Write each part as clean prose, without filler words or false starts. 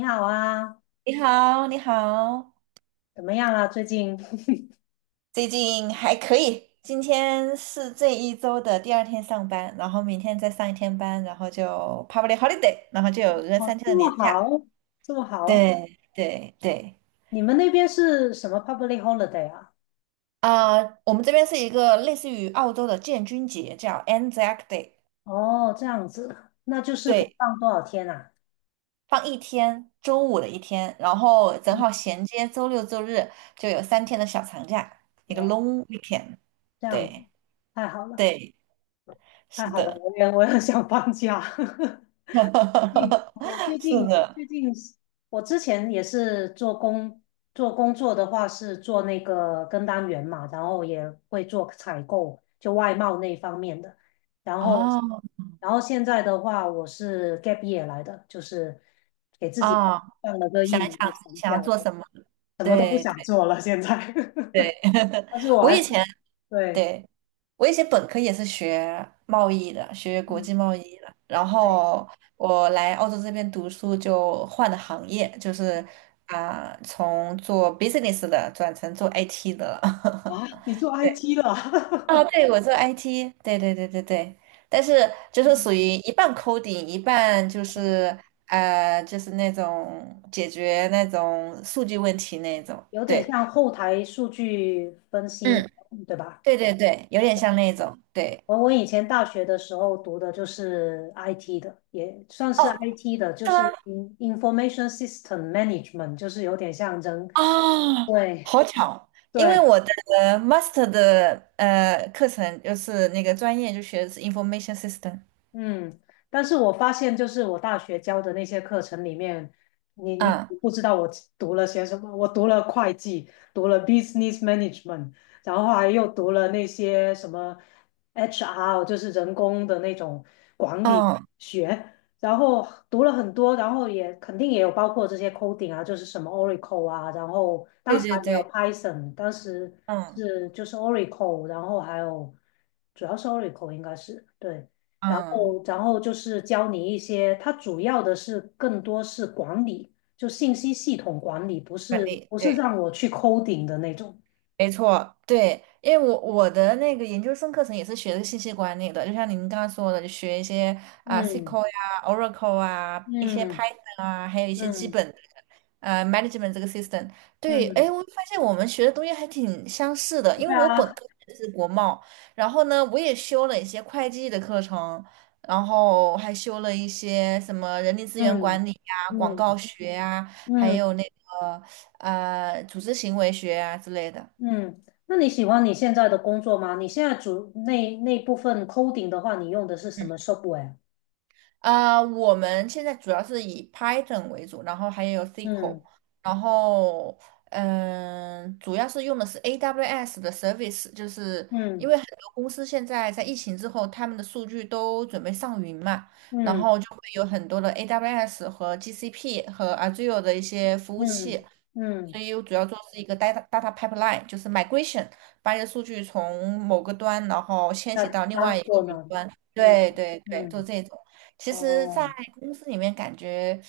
你好啊，你好，你好，怎么样啊？最近 最近还可以。今天是这一周的第二天上班，然后明天再上一天班，然后就 public holiday，然后就 有一个哦，三天这的么年假。好，这么好。对对对，你们那边是什么 public holiday 啊？啊、我们这边是一个类似于澳洲的建军节，叫 Anzac Day，哦，这样子，那就是可以对，放多少天啊？放一天，周五的一天，然后正嗯，好衔接周六周日就有三天的小长假，一个 哦，long weekend。这样子，对太好了，对，太是好了，的。我也想放假。哈哈哈近我哈最是近的，最近我之前也是做工作的话是做那个跟单员嘛，然后也会做采购，就外贸那方面的。然后哦然后现在的话，我是 gap year 来的，就是给自己哦，放了个想一一年想的自己长想假，要做什么，什么都不对对想做了现在。对，但是我我还是以前对，对，我以前本科也是学贸易的，学国嗯际贸易的，然对后我来澳洲这边读书就换了行业，就是从做 business 的转成做 IT 的了，啊，你做 对。IT 了，哦，对，我做 IT，对对对对对，但是就 是嗯属于一半 coding，一半就是就是那种解决那种数据问题那种，有点对，像后台数据分析那嗯，种，对吧？对对对，有点像那种，对，我以前大学的时候读的就是 IT 的，也算是 哦，IT 的，就是是 吗？Information System Management，就是有点像人，哦，对好巧，因为对，我的master 的课程就是那个专业就学的是 information system，嗯，但是我发现，就是我大学教的那些课程里面，你嗯不知道我读了些什么，我读了会计，读了 business management，然后还又读了那些什么 HR，就是人工的那种管理嗯，学，然后读了很多，然后也肯定也有包括这些 coding 啊，就是什么 Oracle 啊，然后当对时对还没有 对，Python，当时嗯是就是 Oracle，然后还有主要是 Oracle 应该是对。然嗯，后，就是教你一些，它主要的是更多是管理，就信息系统管理，不管是理，不是对。让我去 coding 的那种。没错，对，因为我的那个研究生课程也是学的信息管理的，就像您刚刚说的，就学一些嗯 SQL 呀、Oracle 啊、一些 嗯 Python 啊，还有一些基嗯本的management 这个 system。对，哎，嗯，我发现我们学的东西还挺相似的，对因为我本啊，科学的是国贸，然后呢，我也修了一些会计的课程，然后还修了一些什么人力资源嗯管理呀、广告嗯学呀，还嗯有那个组织行为学啊之类的。嗯。那你喜欢你现在的工作吗？你现在那部分 coding 的话，你用的是什么 software？啊，我们现在主要是以 Python 为主，然后还有 SQL，嗯然后主要是用的是 AWS 的 service，就是嗯因为很多公司现在在疫情之后，他们的数据都准备上云嘛，然嗯后就会有很多的 AWS 和 GCP 和 Azure 的一些服务嗯器，嗯，所以我主要做是一个 data pipeline，就是 migration，把你的数据从某个端，然后迁那徙到另当外一个过云呢？端。嗯对对对，做嗯，这种。其实，在哦。公司里面感觉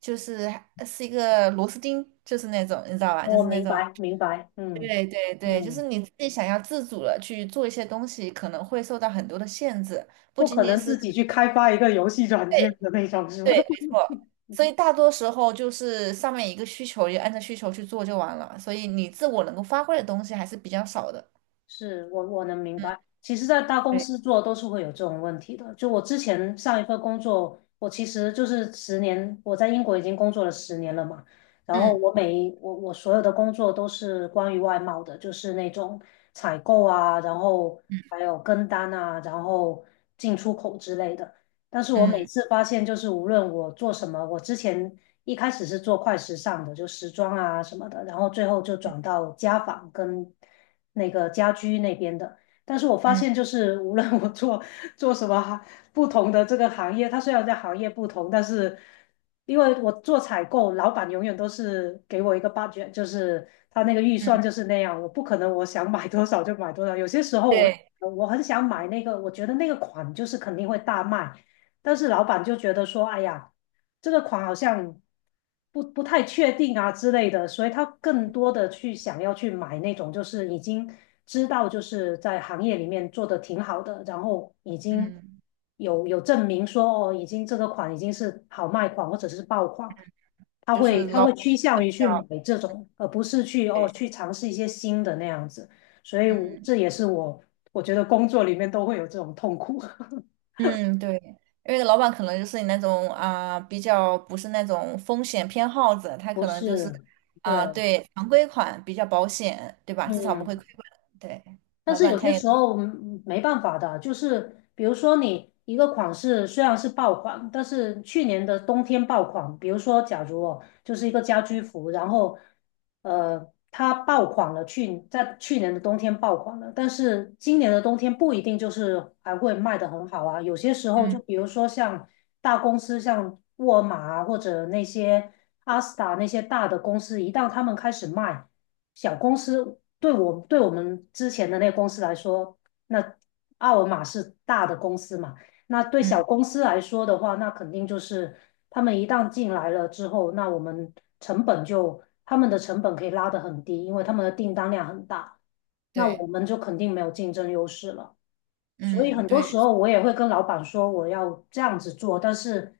就是一个螺丝钉，就是那种你知道吧，就我是那明种。白，明白，嗯对对对，就是嗯，你自己想要自主的去做一些东西，可能会受到很多的限制，不不仅可仅能是，自己去开发一个游戏软件对的那种，是对，吧？没错。所以 大多时候就是上面一个需求，就按照需求去做就完了。所以你自我能够发挥的东西还是比较少的。是我能明白。其实，在大公司对，做都是会有这种问题的。就我之前上一份工作，我其实就是十年，我在英国已经工作了十年了嘛。然后嗯我每一我我所有的工作都是关于外贸的，就是那种采购啊，然后还有跟单啊，然后进出口之类的。但是我每嗯次发现，就是无论我做什么，我之前一开始是做快时尚的，就时装啊什么的，然后最后就转到家纺跟那个家居那边的。但是我发嗯现，就是无论我做什么不同的这个行业，它虽然在行业不同，但是因为我做采购，老板永远都是给我一个 budget，就是他那个预算嗯，就是那样，我不可能我想买多少就买多少。有些时候我对，我很想买那个，我觉得那个款就是肯定会大卖。但是老板就觉得说，哎呀，这个款好像不太确定啊之类的，所以他更多的去想要去买那种就是已经知道就是在行业里面做的挺好的，然后已经嗯，有证明说哦，已经这个款已经是好卖款或者是爆款，他就是会他老会板趋比向于去买较，这种，而不是去哦对，去尝试一些新的那样子，所以我嗯这也是我我觉得工作里面都会有这种痛苦，嗯，对，因为老板可能就是你那种比较不是那种风险偏好者，他不可能就是是。对，对常规款比较保险，对吧？至少不嗯，会亏本。对，但老是板有他些也，时候没办法的，就是比如说你一个款式虽然是爆款，但是去年的冬天爆款，比如说假如哦，就是一个家居服，然后它爆款了，在去年的冬天爆款了，但是今年的冬天不一定就是还会卖得很好啊，有些时候就嗯比如说像大公司，像沃尔玛啊，或者那些阿斯达那些大的公司，一旦他们开始卖。小公司对我们之前的那个公司来说，那奥尔玛是大的公司嘛，那对小嗯，公司来说的话，那肯定就是他们一旦进来了之后，那我们成本就他们的成本可以拉得很低，因为他们的订单量很大，那对，我们就肯定没有竞争优势了。所以嗯，很多对，时候我也会跟老板说我要这样子做，但是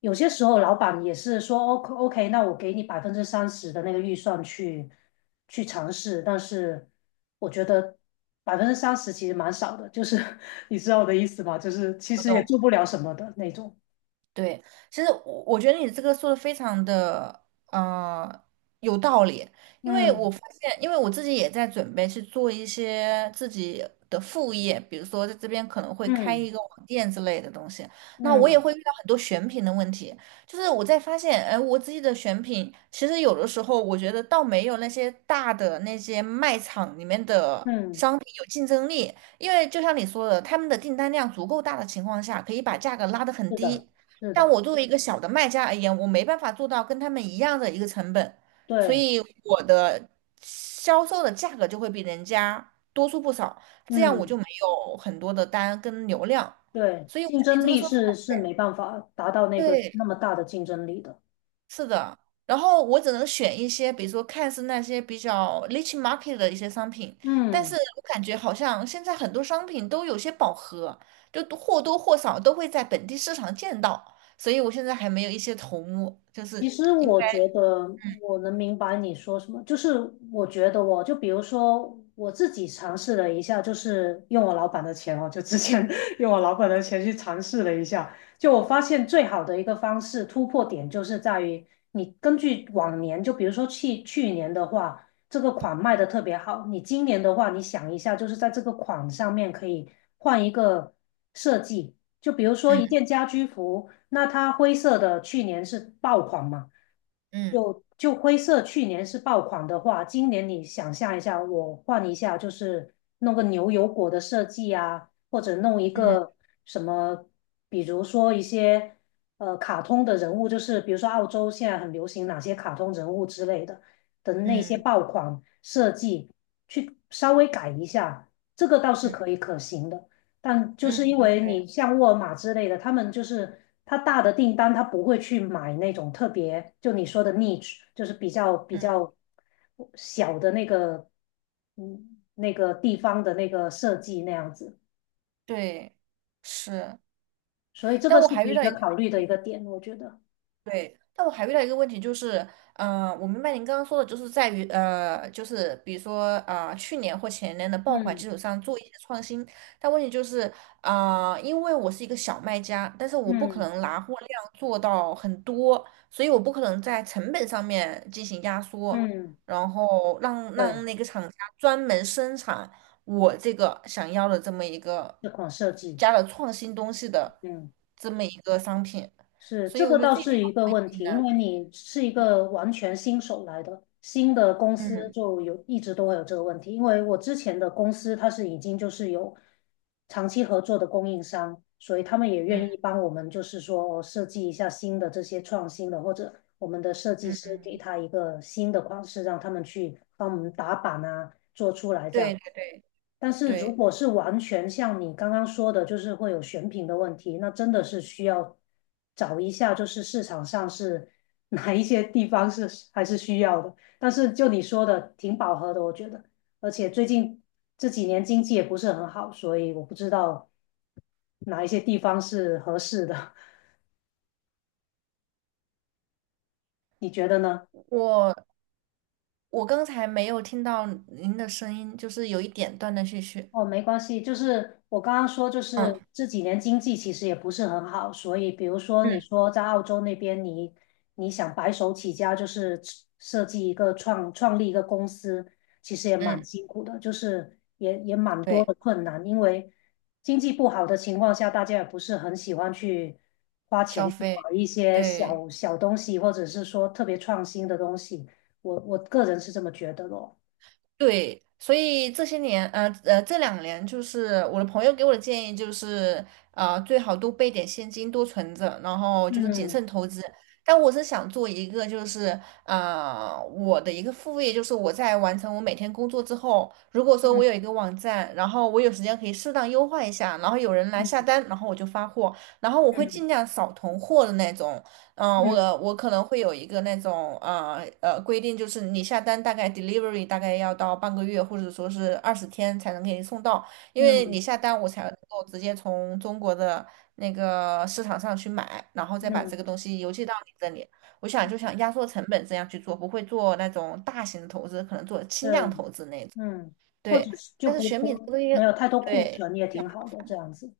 有些时候老板也是说 OK OK，那我给你百分之三十的那个预算去尝试，但是我觉得百分之三十其实蛮少的，就是 你知道我的意思吗？就是其不实也懂。做不了什么的那种。对，其实我觉得你这个说的非常的有道理，因为我嗯发现，因为我自己也在准备去做一些自己的副业，比如说在这边可能会开嗯一个网店之类的东西，那我也嗯会遇到很多选品的问题，就是我在发现，哎，我自己的选品其实有的时候我觉得倒没有那些大的那些卖场里面的嗯，商品有竞争力，因为就像你说的，他们的订单量足够大的情况下，可以把价格拉得很是的，低。是但的，我作为一个小的卖家而言，我没办法做到跟他们一样的一个成本，所对，以我的销售的价格就会比人家多出不少，这样我就嗯没有很多的单跟流量。对，所以我觉竞得你争这个力说法，是没办法达到那个对，那么大的竞争力的。是的。然后我只能选一些，比如说看似那些比较 niche market 的一些商品，但嗯。是我感觉好像现在很多商品都有些饱和，就多或多或少都会在本地市场见到，所以我现在还没有一些头目，就其是。实我觉得我能明白你说什么，就是我觉得我就比如说我自己尝试了一下，就是用我老板的钱哦，就之前 用我老板的钱去尝试了一下，就我发现最好的一个方式突破点就是在于你根据往年，就比如说去年的话，这个款卖的特别好，你今年的话，你想一下，就是在这个款上面可以换一个设计，就比如说一嗯件家居服。那它灰色的去年是爆款嘛？嗯就灰色去年是爆款的话，今年你想象一下，我换一下，就是弄个牛油果的设计啊，或者弄一嗯个什么，比如说一些卡通的人物，就是比如说澳洲现在很流行哪些卡通人物之类的那些嗯爆款设计，去稍微改一下，这个倒是嗯可行的。但就嗯，是因为对，你像沃尔玛之类的，他们就是他大的订单，他不会去买那种特别，就你说的 niche，就是比较比嗯，较小的那个，嗯，那个地方的那个设计那样子，对，是。所以这但个我是还可以遇一到个一个考虑的一个点，我觉得。对，但我还遇到一个问题就是，我明白您刚刚说的，就是在于，就是比如说，去年或前年的爆款嗯基础上做一些创新，但问题就是，因为我是一个小卖家，但是我不可嗯能拿货量做到很多，所以我不可能在成本上面进行压缩，嗯，然后让对，让那个厂家专门生产我这个想要的这么一个这款设计，加了创新东西的嗯。这么一个商品。是，所这以我个觉得倒这一点是一个问挺题，因能，为你是一个完全新手来的，新的公司嗯就有一直都会有这个问题。因为我之前的公司它是已经就是有长期合作的供应商，所以他们也嗯愿意帮我们，就是说哦设计一下新的这些创新的，或者我们的设计嗯，师给他一个新的款式，让他们去帮我们打版啊，做出来这样。对对对但是如对，果是完全像你刚刚说的，就是会有选品的问题，那真的是需要找一下，就是市场上是 哪一些地方是还是需要的。但是就你说的，挺饱和的，我觉得。而且最近这几年经济也不是很好，所以我不知道哪一些地方是合适的。你觉得呢？我我刚才没有听到您的声音，就是有一点断断续续。哦，没关系，就是我刚刚说，就嗯是这几年经济其实也不是很好，所以比如说你嗯说在澳洲那边你，你想白手起家，就是设计一个创立一个公司，其实也蛮嗯，辛苦的，就是也蛮多对，的困难，因为经济不好的情况下，大家也不是很喜欢去花钱消去费，买一些对。小小东西，或者是说特别创新的东西，我个人是这么觉得咯。对，所以这些年，这两年就是我的朋友给我的建议就是，最好多备点现金，多存着，然后就是谨嗯慎投资。但我是想做一个，就是我的一个副业，就是我在完成我每天工作之后，如果说我嗯有一个网站，然后我有时间可以适当优化一下，然后有人来下嗯单，然后我就发货，然后我会尽嗯量少囤货的那种，嗯，我嗯。我可能会有一个那种规定，就是你下单大概 delivery 大概要到半个月或者说是20天才能给你送到，因为嗯你下单我才能够直接从中国的那个市场上去买，然后再把嗯，这个东西邮寄到你这里。我想就想压缩成本这样去做，不会做那种大型的投资，可能做对，轻量投资那种。嗯，或者对，是就但是不选品不这个东没西，有太多库对。存也挺好的，这样子。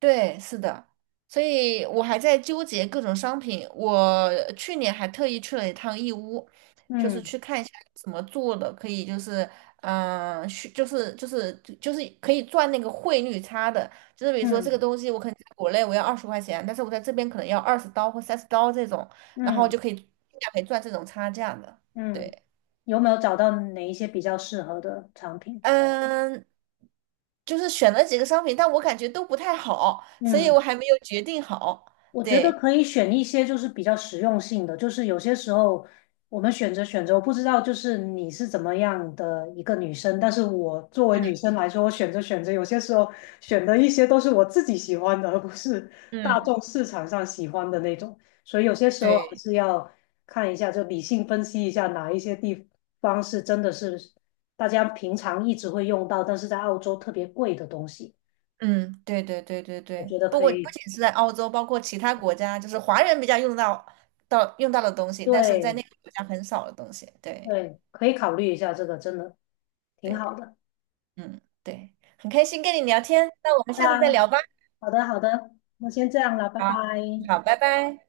对，是的，所以我还在纠结各种商品。我去年还特意去了一趟义乌，就是嗯去看一下怎么做的，可以就是，去就是可以赚那个汇率差的。就是比如说这个嗯东西，我可能在国内我要20块钱，但是我在这边可能要20刀或30刀这种，然后嗯就可以尽量可以赚这种差价的。嗯，嗯对，有没有找到哪一些比较适合的产品？嗯，就是选了几个商品，但我感觉都不太好，所以嗯。我还没有决定好。我觉得对。可以选一些就是比较实用性的，就是有些时候我们选择选择，我不知道就是你是怎么样的一个女生，但是我作为女嗯生来说，我选择选择，有些时候选的一些都是我自己喜欢的，而不是大嗯，众市场上喜欢的那种，所以有些时候还对，是要看一下，就理性分析一下哪一些地方是真的是大家平常一直会用到，但是在澳洲特别贵的东西，嗯，对对对对我觉对，得不可过不以。仅是在澳洲，包括其他国家，就是华人比较用到到用到的东西，但是在对，那个国家很少的东西。对对，可以考虑一下这个，真的挺对，好的。嗯对，很开心跟你聊天，那我们下次再那聊吧。好的，好的，那先这样了，拜好，拜。好，拜拜。